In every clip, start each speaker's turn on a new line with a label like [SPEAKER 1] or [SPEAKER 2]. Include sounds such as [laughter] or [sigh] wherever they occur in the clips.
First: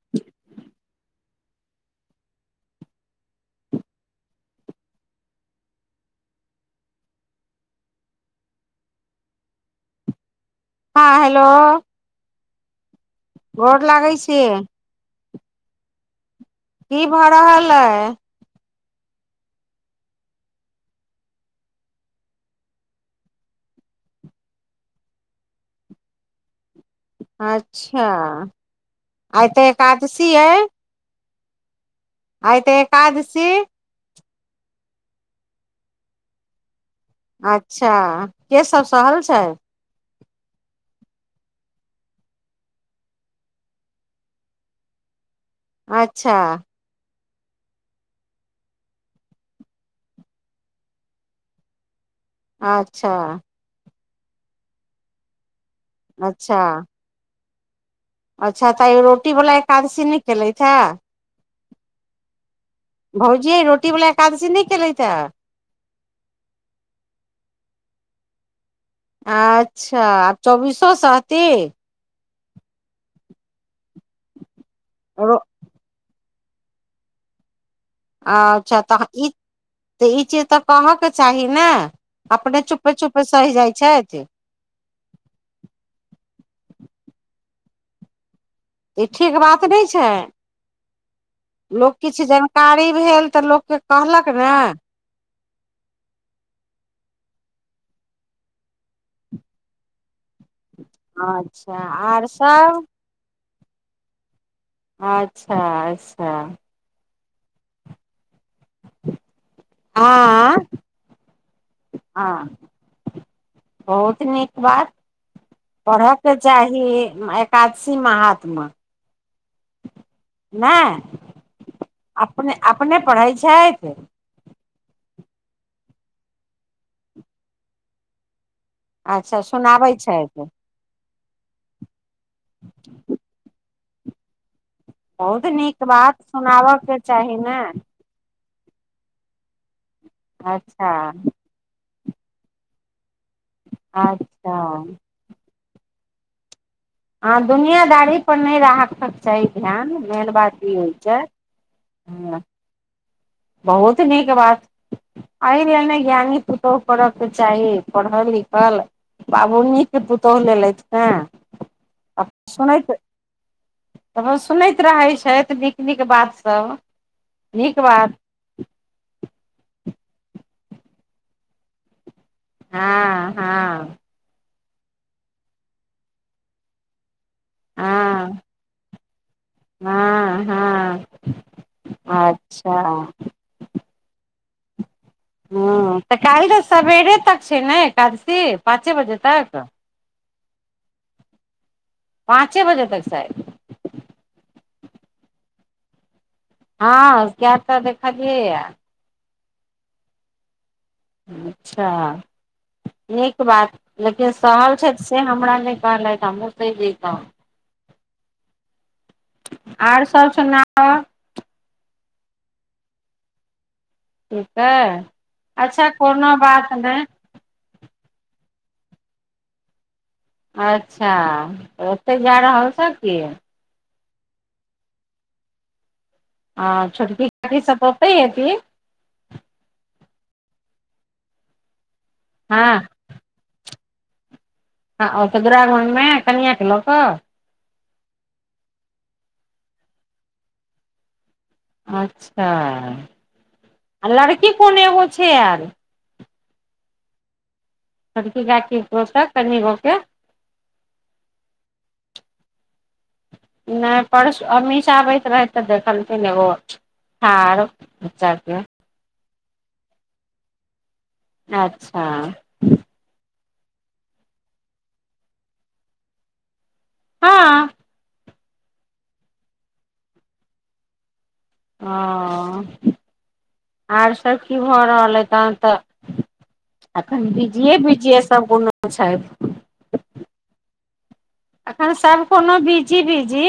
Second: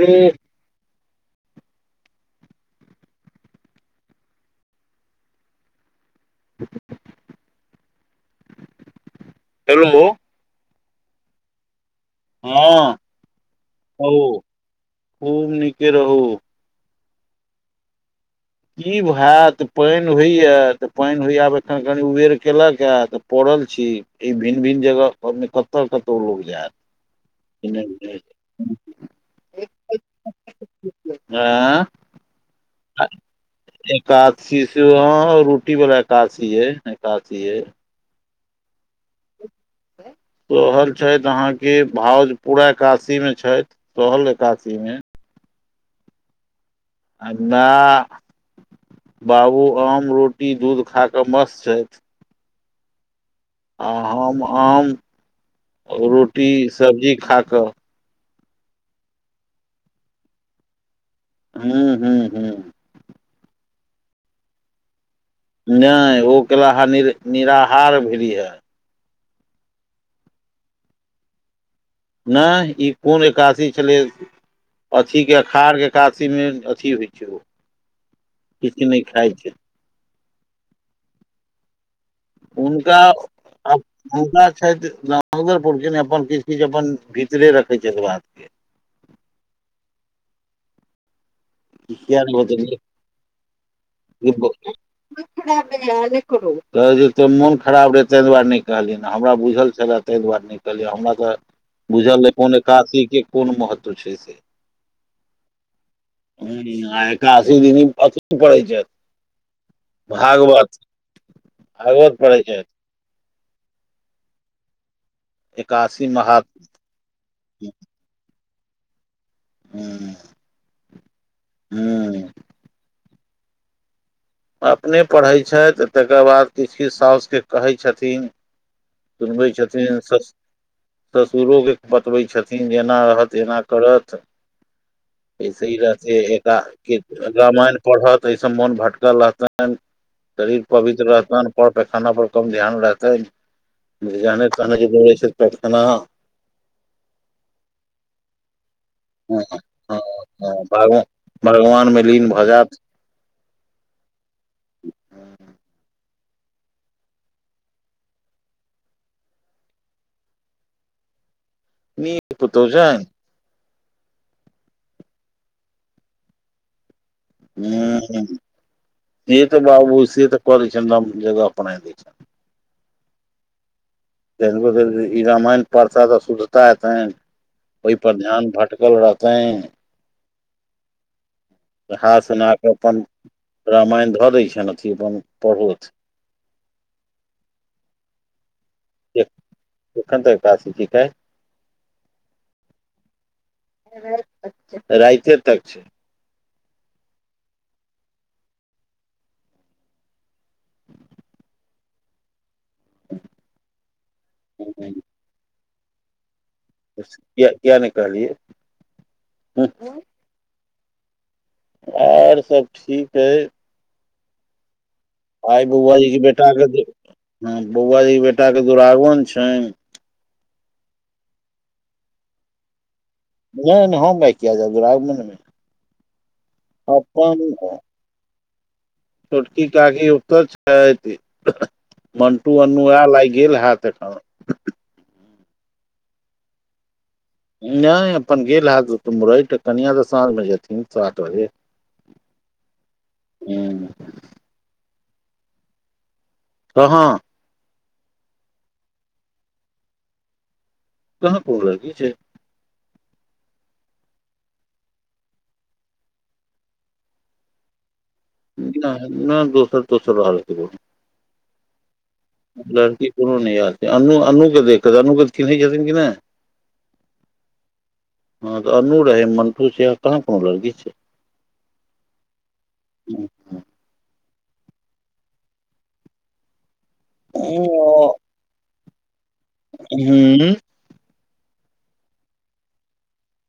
[SPEAKER 1] Hello [inaudible] hello.
[SPEAKER 2] हाँ hello.
[SPEAKER 1] हाँ।
[SPEAKER 2] गोर लागै छी।
[SPEAKER 1] खूब नीके रहू
[SPEAKER 2] की भऽ रहल अए
[SPEAKER 1] की हैत पैएन होइया तऽ पैएन होइए आब एखन कनी उबेर केलक ह तऽ पड़ल छी ई भिन भिन जगह कत कतौ लोग जायत ई नहि
[SPEAKER 2] अच्छा
[SPEAKER 1] बुझै
[SPEAKER 2] आई तऽ एकादशी अई
[SPEAKER 1] आँ
[SPEAKER 2] आइ ते
[SPEAKER 1] आ
[SPEAKER 2] एकादशी
[SPEAKER 1] एकादशी सेहो हह रोटी वाला एकादशी ये एकादशी ये
[SPEAKER 2] अच्छा के सब सहल छैय
[SPEAKER 1] सहल छैथ अहा कऽ भाउज पूरा एकादशी मे छैथ तोहल एकादशी मे
[SPEAKER 2] अच्छा
[SPEAKER 1] आ मैय बाबू आम रोटी दूध खा कऽ मस्त छैथ
[SPEAKER 2] अच्छा
[SPEAKER 1] आ हम आम रोटी
[SPEAKER 2] अच्छा
[SPEAKER 1] सब्जी खा कऽ
[SPEAKER 2] अच्छा तऽ आई रोटी बला एकादशी नय केलेथ हन
[SPEAKER 1] हूं हूं हूं
[SPEAKER 2] भौजी रोटी बला एकादशी नय केलेथ हऽ
[SPEAKER 1] नय ओ केला अह नि निराहार भेलीह
[SPEAKER 2] अच्छा आब चौबीसो सहती
[SPEAKER 1] नएह ई कोन एकादशी छलै अथी के अखार के एकादशी सी में अथी होइ छै ओ
[SPEAKER 2] अच्छा
[SPEAKER 1] किछु नहि
[SPEAKER 2] तऽ ई
[SPEAKER 1] खाइ छै
[SPEAKER 2] तऽ ई चीज तऽ कहयके चाही नै अपने चुपे चुप सहय जाइ छैथ
[SPEAKER 1] छैथ [unintelligible] अपन किछ चीज अपन भीतरे रखे छैथ बात के
[SPEAKER 2] इ ठीक बात नय छैय लोक किछ
[SPEAKER 1] किया नहि बतेलियै
[SPEAKER 2] जानकारी भेल तऽ लोक के कहलक ने
[SPEAKER 1] मोन खराब रहे तैं दुआरे नय कहलिय हमरा बुझल छले तैं दुआरे नै कहलिय हमरा तऽ
[SPEAKER 2] अच्छा
[SPEAKER 1] बुझल
[SPEAKER 2] आर
[SPEAKER 1] रहे कौन
[SPEAKER 2] सब
[SPEAKER 1] कशी के कोन महत्व छै से
[SPEAKER 2] अच्छा
[SPEAKER 1] हूं एकादशी दिन अथि परहेत छैथ
[SPEAKER 2] आँ
[SPEAKER 1] भागवत भागवत पढेत
[SPEAKER 2] हँ
[SPEAKER 1] छैथ
[SPEAKER 2] बहुत नीक बात
[SPEAKER 1] एकासी
[SPEAKER 2] पढ़ऽके
[SPEAKER 1] महात्म
[SPEAKER 2] चाही एकादशी मे महात्म
[SPEAKER 1] हूँ
[SPEAKER 2] नय अपने अपने पढ़ैत छैथ
[SPEAKER 1] अपने पढ़ैत छैथ तकर बाद किछ किछ सासुकेँ कहै छथिन
[SPEAKER 2] अच्छा
[SPEAKER 1] सुनबै
[SPEAKER 2] सुनाबै
[SPEAKER 1] छथिन सस
[SPEAKER 2] छथि
[SPEAKER 1] ससुरोके बतबै छथिन जे एना रहत एना करत
[SPEAKER 2] बहुत
[SPEAKER 1] ऐय से इ
[SPEAKER 2] नीक बात सुनाबऽ के
[SPEAKER 1] रहते
[SPEAKER 2] चाही ने
[SPEAKER 1] रामायण पढ़त तास मोन भटकल रहतेन शरीर
[SPEAKER 2] अच्छा
[SPEAKER 1] पवित्र रहतेन पर पैखाना पर कम ध्यान रहतै जने
[SPEAKER 2] अच्छा
[SPEAKER 1] तने बोलै छै पैखाना
[SPEAKER 2] अहाँ दुनियादारी पर नय राहक सक
[SPEAKER 1] ह
[SPEAKER 2] चाही ध्यान
[SPEAKER 1] ह
[SPEAKER 2] मेन बात ई होइ
[SPEAKER 1] भगवान
[SPEAKER 2] छै
[SPEAKER 1] भगवान मे लीन
[SPEAKER 2] हँ
[SPEAKER 1] भऽ जायत
[SPEAKER 2] बहुत नीक बात एहि लेल नै ज्ञानी पुतौह कर के चाही पढ़ल लिखल। बाबुनीके पुतौहु लेलथि ने
[SPEAKER 1] नीक पुतहु
[SPEAKER 2] सुनैत।
[SPEAKER 1] छैन
[SPEAKER 2] त ओ सुनैत रहैत छथि। नीक नीक बात सब। नीक
[SPEAKER 1] हूँ
[SPEAKER 2] बात
[SPEAKER 1] हूँ से तऽ बाबू से तऽ कलै [unintelligible] छै
[SPEAKER 2] हँ हँ।
[SPEAKER 1] ई रामायण पढता तऽ शुद्धता एतनि ओई पर
[SPEAKER 2] हँ
[SPEAKER 1] ध्यान भटकल रहत। तैन
[SPEAKER 2] हँ हँ।
[SPEAKER 1] नहा सुना कऽ
[SPEAKER 2] अच्छा
[SPEAKER 1] अपन रामायण धऽ दै। छनि अथी पन।
[SPEAKER 2] हँ तऽ काल्हि तऽ सबेरे तक छै। ने एकादशी पाँचे बजे तक
[SPEAKER 1] केखन तक एकादशी छै काल्ह
[SPEAKER 2] पाँचे बजे तक शाय
[SPEAKER 1] रइते तक छै।
[SPEAKER 2] हँ क्या तऽ देखलियैया
[SPEAKER 1] [inaudible]
[SPEAKER 2] अच्छा नीक बात लेकिन सहल छैथ से हमरा नै ब ल त हम [unintelligible]
[SPEAKER 1] किया किया नै कहलियै हूँ।
[SPEAKER 2] आर सब सुनाक
[SPEAKER 1] आओर सब ठीक अइ।
[SPEAKER 2] ठीक हाय
[SPEAKER 1] आइ बौआ जी के बेटाके हँ बौआ जी के बेटाके दुरागमन छनि।
[SPEAKER 2] अच्छा ओतय जा रहल छैथ की।
[SPEAKER 1] नै नै हम आई किया जाब दुरागममे
[SPEAKER 2] आ छोटकी [unintelligible] सबत उतै हेती
[SPEAKER 1] छोटकी काकी उत छैथ मन्टु
[SPEAKER 2] हँ
[SPEAKER 1] अन्नु आई गेल हैत एठँ
[SPEAKER 2] हँ ओ तऽ दुरागनमे कनियँके लऽ कऽ
[SPEAKER 1] नै अपन गेल हेए ओ तऽ मुरै त कनयाँ तऽ साँझमे जेथिन सात बजे।
[SPEAKER 2] अच्छा
[SPEAKER 1] हूँ
[SPEAKER 2] आ लड़की कोन एगो छै। आएल
[SPEAKER 1] क हाँ
[SPEAKER 2] बड़की काकी [unintelligible] कनि गो के
[SPEAKER 1] कहाँ फोन लड़की छै [unintelligible]
[SPEAKER 2] नै परसू अमीशा आबैत रहै तऽ देखलकै ने ओ हँ आरो [unintelligible]
[SPEAKER 1] नहि नहि दोसर दोसरो हालथब [unintelligible]
[SPEAKER 2] अच्छा।
[SPEAKER 1] लड़की कोनो नै याद अन्नू अन्नूके देख क अन्नूकेऽ चिन्है छथिन कि नै।
[SPEAKER 2] हँ
[SPEAKER 1] हँ तऽ अन्नू रहै मंटू छै आर कहाँ कोनो लड़की छै
[SPEAKER 2] हँ आर सब की भऽ रहल अइ तहन तऽ एखन बिजिए
[SPEAKER 1] हूँ
[SPEAKER 2] बिजिए सब [unintelligible] छैथ
[SPEAKER 1] हूँ
[SPEAKER 2] एखन सब कोनो बिजी बिजी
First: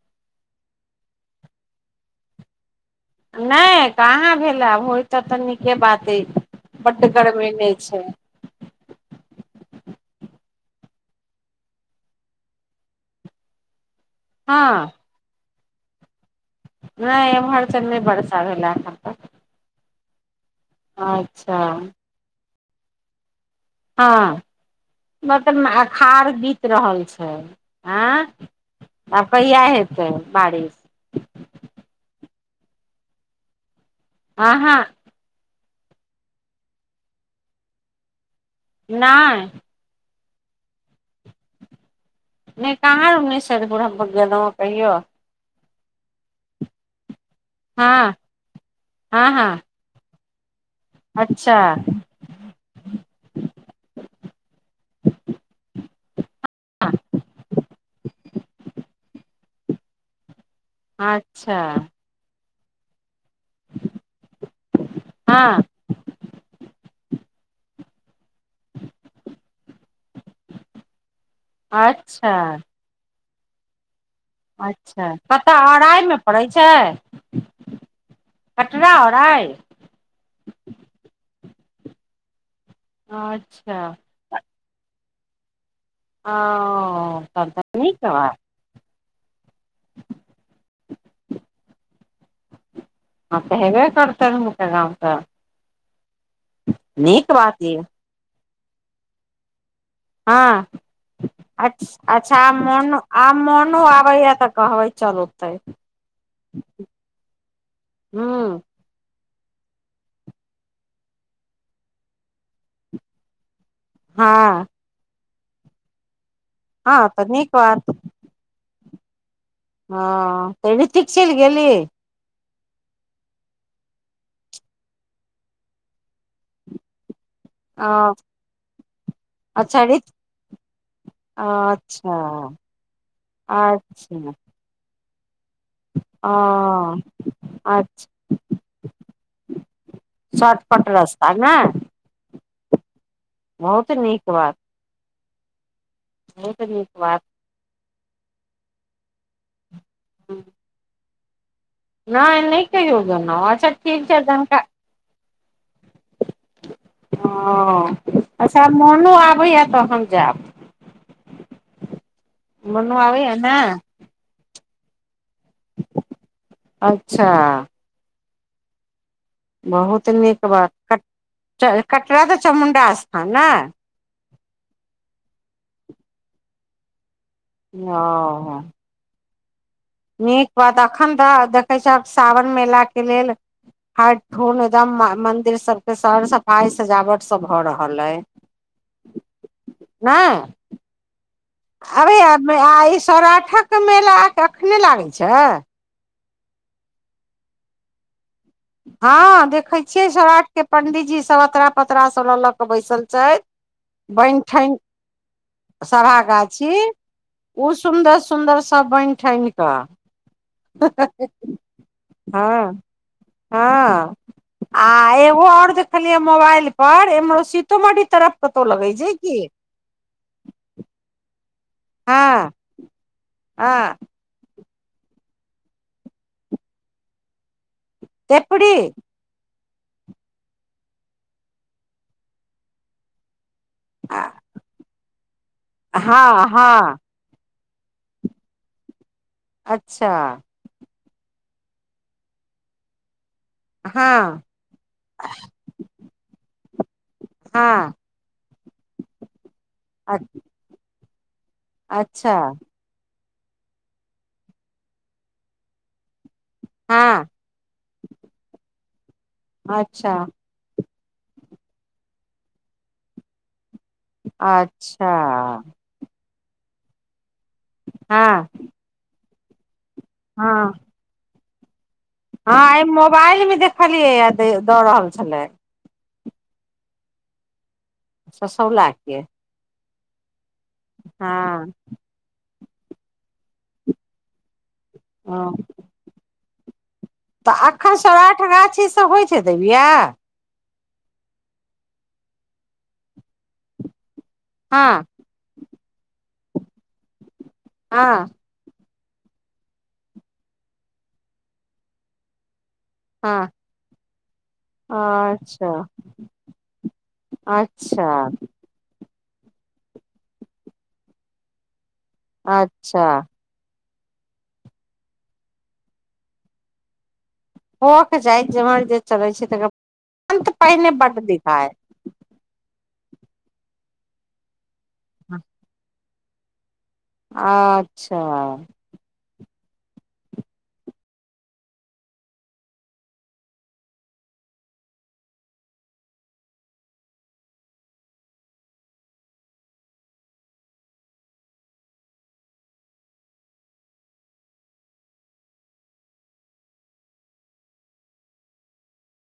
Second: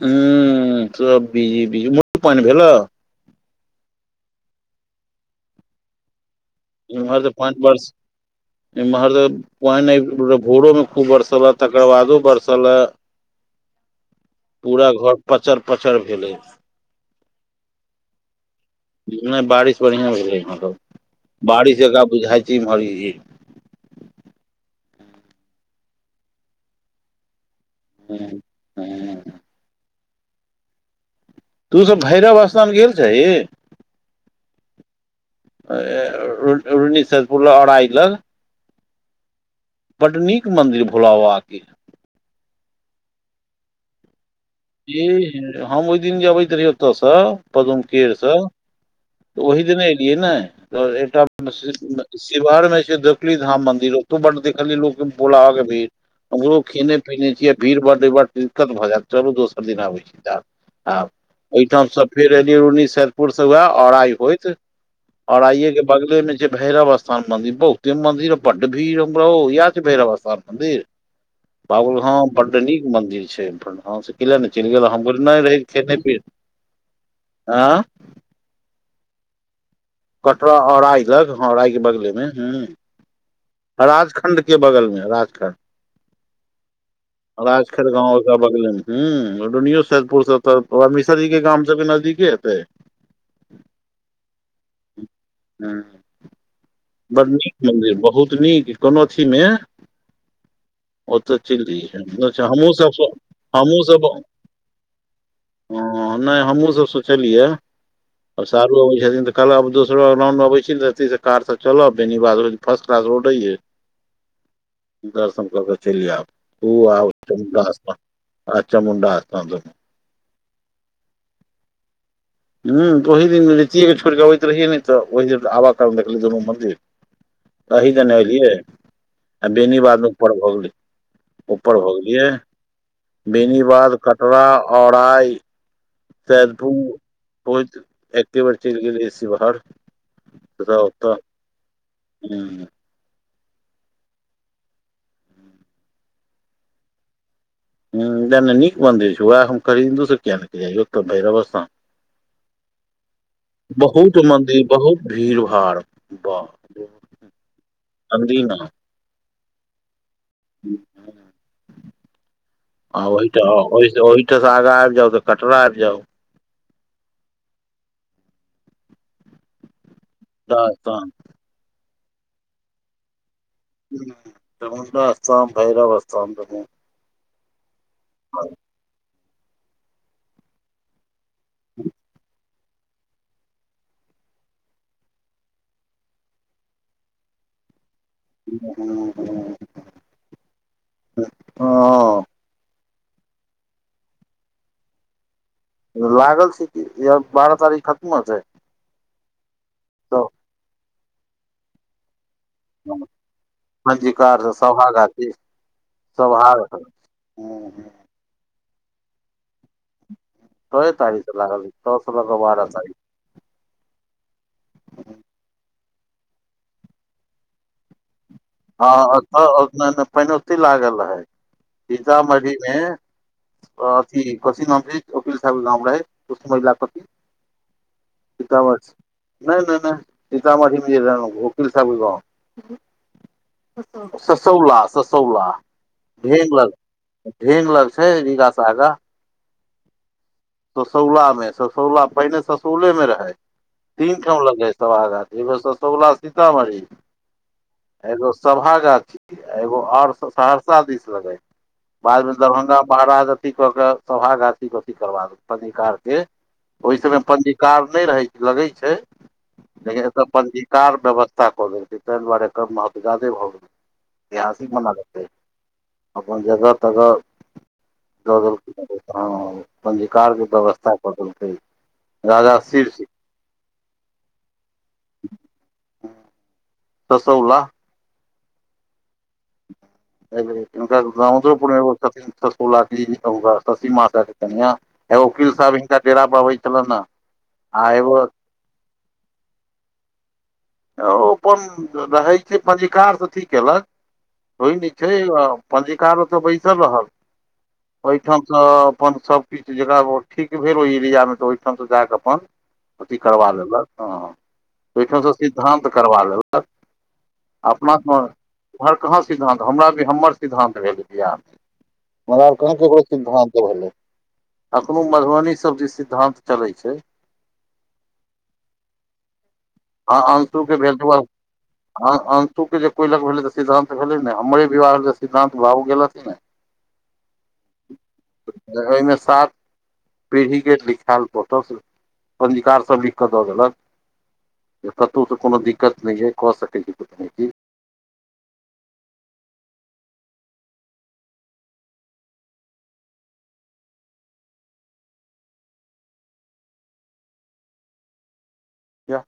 [SPEAKER 1] [unintelligible] सब बिजी बीज उमहरो पाइन भेलै
[SPEAKER 2] नै कहाँ भेला हो तऽ तऽ नीके बात ऐ बड गर्मेने छै
[SPEAKER 1] [unintelligible] पाइन [unintelligible] भोरो में खूब बरसल तकर बादो बरसल अ
[SPEAKER 2] [unintelligible]
[SPEAKER 1] पूरा घर पचर पचर भेल ए
[SPEAKER 2] नै एमहर तऽ नै बर्षा भेलै हन
[SPEAKER 1] नै बारिश बड़ियाँ भेलै एम्हरौ [inaudible]
[SPEAKER 2] अच्छा
[SPEAKER 1] बारिश जेका बुझा छी इम्हर इ
[SPEAKER 2] हँ [inaudible] मतलब अखार बीत रहल छै आँ [inaudible] आब कहिया हेतै बारिश
[SPEAKER 1] तू सब भैरव स्थान गेल छही
[SPEAKER 2] आ हँ
[SPEAKER 1] [unintelligible]
[SPEAKER 2] नै
[SPEAKER 1] बड नीक मन्दिर भोला बाबा केँ
[SPEAKER 2] नै कहाँ [unintelligible]
[SPEAKER 1] ई हम ओइ दिन जे अबैत रहिय ओ तऽ स [unintelligible]
[SPEAKER 2] हँ हँ
[SPEAKER 1] तऽ
[SPEAKER 2] हँ
[SPEAKER 1] ओहि दिने एलियै नै त एकटा
[SPEAKER 2] अच्छा
[SPEAKER 1] [unintelligible] शिवहर में छै दोकली धाम मंन्दिर ओतौ बड देखली लोक भोला बाबा केँ भीड़ अम्हरो खेने पिने छियै भीड़ बड दिक्कत भऽ चलू दोस सब दिन अब जेना आबै [unintelligible]
[SPEAKER 2] अच्छा
[SPEAKER 1] ओइठाम स फेर एलिय अनी सैयद पुर स वैह औराई होइत [inaudible]
[SPEAKER 2] हँ
[SPEAKER 1] औराइए केँ बगले में छै भैरव स्थान मंदिर बहु जे मन्दिर बड भीड़ हम रो इहै छै भैरवस्थान मन्दिर बाबुल हँ
[SPEAKER 2] अच्छा
[SPEAKER 1] बड नीक मंदिर छै एखन हऽ स
[SPEAKER 2] अच्छा कतऽ अराइमे
[SPEAKER 1] पीने
[SPEAKER 2] पड़ै छै
[SPEAKER 1] आँ
[SPEAKER 2] कटरा औराइ
[SPEAKER 1] कटरा औराइ लग हऽ राइ केँ बगले में हुं
[SPEAKER 2] [unintelligible]
[SPEAKER 1] राजखण्ड केँ बगल में राजखण्ड
[SPEAKER 2] [unintelligible]
[SPEAKER 1] राजखैर
[SPEAKER 2] नीक
[SPEAKER 1] गाँव ओकरा
[SPEAKER 2] बात
[SPEAKER 1] बगले में हु रुनियो सैदपुर सँ तऽ मिसर जी केँ गाम स नजदीके हेतै
[SPEAKER 2] हऽ तऽ हेबे करतै हुनकर गाम स
[SPEAKER 1] हुं [inaudible] बड़ नीक
[SPEAKER 2] बात य
[SPEAKER 1] लगलैय बहुत नीक कोनो अथी में
[SPEAKER 2] हँ [inaudible] अछ अच्छा
[SPEAKER 1] हमहुँ सब
[SPEAKER 2] मोनो
[SPEAKER 1] सो-
[SPEAKER 2] आ मोनो आबै यऽ तऽ कहबै चलू
[SPEAKER 1] [unintelligible] नै हमहुँ सब सोचलियै
[SPEAKER 2] हु
[SPEAKER 1] अब सारू अबै छथिन तऽ कल आब दोसो रउड अबै छी ऐथी से कार सब चलब बेनिवाद होइत फर्स्ट क्लास रोड ऐ
[SPEAKER 2] हँ।
[SPEAKER 1] दर्शन कऽ केँ चैल
[SPEAKER 2] हँ तऽ नीक बात
[SPEAKER 1] जैब [unintelligible] आ चामुंडा स्थान देने
[SPEAKER 2] हँ तऽ रितिक चैल गेली।
[SPEAKER 1] ह तऽ ओहि दिन रितिय छोड़ कऽ अबैत रहियै न तऽ ओहि दिन आब काल देखलै दुनू मंन्दिर।
[SPEAKER 2] ओ
[SPEAKER 1] अही दने एलियै। आ बेनी
[SPEAKER 2] अच्छा ऋत
[SPEAKER 1] बादमे ऊपर भ गेल। ऊपर भ
[SPEAKER 2] अच्छा
[SPEAKER 1] गेलियै। बेनी बाद कटरा औराई।
[SPEAKER 2] हॅं।
[SPEAKER 1] होयत एके बेर चैल गेलीयै सीवहर
[SPEAKER 2] शॉर्टकट
[SPEAKER 1] ओतऽ
[SPEAKER 2] रास्ता ने
[SPEAKER 1] हुॅं
[SPEAKER 2] बहुत नीक बात। बहुत नीक बात
[SPEAKER 1] ह वेह न नीक मंदिर छै। वएह हम कहलीयै तु किया नै जाय छी भैरवस्था
[SPEAKER 2] नहि नहि कहियो गेलहुँ अच्छा ठीक छै
[SPEAKER 1] बहुत
[SPEAKER 2] जानका
[SPEAKER 1] मन्दिर बहुत भीड़ भाड़ बा। अनदीना
[SPEAKER 2] [unintelligible] नो आबैया तऽ हम जेएब
[SPEAKER 1] हुॅं
[SPEAKER 2] मोनू
[SPEAKER 1] आ
[SPEAKER 2] आबैया ने
[SPEAKER 1] ओहि ओहिठ से आगाँ आइब जाउ तऽ कटरा आइब जाउ
[SPEAKER 2] अच्छा। बहुत नीक बात
[SPEAKER 1] उग्रतारा स्थान
[SPEAKER 2] कटरा तऽ चामुण्डा स्थान ने
[SPEAKER 1] चामुंडा स्थान [unintelligible] भैरवस्थान [inaudible]
[SPEAKER 2] हँ हॅं नीक बात एखन तऽ देखै छियै सावन मेलाके लेल। हर ठुन एकदम मंदिर सब के सर सफाई सजावट सब भ रहल अय
[SPEAKER 1] ह [inaudible]
[SPEAKER 2] [unintelligible] आ ई सौराठक के मेला अखने लागे छै।
[SPEAKER 1] लागल छै। क यार बारह तारीख खत्म हेतै
[SPEAKER 2] हँ देखै छियै। सौराठ के पंडीजी सब अतरा पतरा सब ललक
[SPEAKER 1] [unintelligible] मधकार सभागाछी
[SPEAKER 2] सभागाछी ओ सुन्दर सुन्दर सभ बैन ठैन कऽ
[SPEAKER 1] छये तारीक स लागल छ स लकऽ बारह
[SPEAKER 2] हँ
[SPEAKER 1] तक
[SPEAKER 2] हँ आ एगो आओर‌जे देखलीयै मोबाइल पर एम-सीतोमढ़ी तरफ कतौ
[SPEAKER 1] ह
[SPEAKER 2] लगै छै की
[SPEAKER 1] [unintelligible] पैने ओतै लागल रहै
[SPEAKER 2] हँ
[SPEAKER 1] सीतामढ़ीमे क
[SPEAKER 2] हँ
[SPEAKER 1] ज कथी नाम छै। ककिल साहब केगाम रहै कुष महिला कथी [inaudible]
[SPEAKER 2] तेपरी
[SPEAKER 1] वट नै नै नै सीतामढ़ीमे जे रह वोकील साहब के गांव
[SPEAKER 2] हँ
[SPEAKER 1] ससौला ससौला ढेक लग
[SPEAKER 2] हँ
[SPEAKER 1] ढेंग लग छै। रीगा स आगा
[SPEAKER 2] अच्छा।
[SPEAKER 1] ससौला मे ससौला पहिने ससौले मे रहै। तीनठाम
[SPEAKER 2] हँ
[SPEAKER 1] लगै सभागाछी एगो ससौला सीतामढ़ी
[SPEAKER 2] हँ
[SPEAKER 1] एगो सभा गाछी एगो आओर सहरसा दिस लगे बाद मे
[SPEAKER 2] अच्छा
[SPEAKER 1] दरभंगा महाराज अथी क के सभाागाथी अथी करबा दे पंजिकार के ओहि समय
[SPEAKER 2] हँ
[SPEAKER 1] पंजी कार नै रहै छै। लगै छै। लेकिन
[SPEAKER 2] अच्छा
[SPEAKER 1] एत पंजी कार व्यवस्था कऽ देलकै तऽ द्वारे कम महत्व जादे भऽ गेलै इतिहासिक
[SPEAKER 2] अच्छा
[SPEAKER 1] [unintelligible] अपन जगह तगह दऽ
[SPEAKER 2] हँ
[SPEAKER 1] देलखिन। पञ्जीकार के
[SPEAKER 2] हँ
[SPEAKER 1] व्यवस्था कऽ देलकै
[SPEAKER 2] हँ
[SPEAKER 1] राजा
[SPEAKER 2] एहि
[SPEAKER 1] शीर्ष
[SPEAKER 2] मोबाइल मे देखलियै दऽ रहल छलै
[SPEAKER 1] तसौला
[SPEAKER 2] ससौला के
[SPEAKER 1] नक हुनका
[SPEAKER 2] हँ
[SPEAKER 1] गाउदोपुर मे एगो तसौला त सीमा के कनिय- त
[SPEAKER 2] ह
[SPEAKER 1] वकील साहब हिनका डेरा पर आबै तलय न
[SPEAKER 2] तऽ एखन सराठ गाछी स होइ छै देबिया
[SPEAKER 1] आ ओपन रहैय छै पञ्जिकार अथी केलक होय
[SPEAKER 2] हँ
[SPEAKER 1] नय छै अ पञ्जिकारो ओत बैसल रहल
[SPEAKER 2] हँ
[SPEAKER 1] ओयठाम अ अपन सबकिछ जकरा पर ठीक भेल ओहि इरिया मे तऽ ओहिठाम से जाकऽ अपन अथी
[SPEAKER 2] हँ
[SPEAKER 1] करबा लेलक ह ओठन से
[SPEAKER 2] अच्छा
[SPEAKER 1] कम त करबा लेलक अपना
[SPEAKER 2] अच्छा
[SPEAKER 1] कौन उम्हर कहाँ सिद्धानंत हमरा आर कऽ हमर सिद्धानंत भेल बिआह मे मगर कहाँ केकरो
[SPEAKER 2] अच्छा
[SPEAKER 1] सिद्धान्त भेलै अखनो मधुबनीसभ दिस सिद्धान्त चलै छै
[SPEAKER 2] होक जाइ जिम्हर जे चलै छै ते
[SPEAKER 1] ह अंशू के भेल अंशू के जे कोई लग भेले त सिद्धांत भेले नहि हमरे [unintelligible] सिद्धांत भाव गेल हतिन न
[SPEAKER 2] अच्छा
[SPEAKER 1] जगय मे सात पीढ़ी कऽ लिखायल फोटो पञ्जीकार सब लिखके दऽ देलक जे कतहुसँ कोनो दिक्कत नय खे क सकै छी कुठनैती या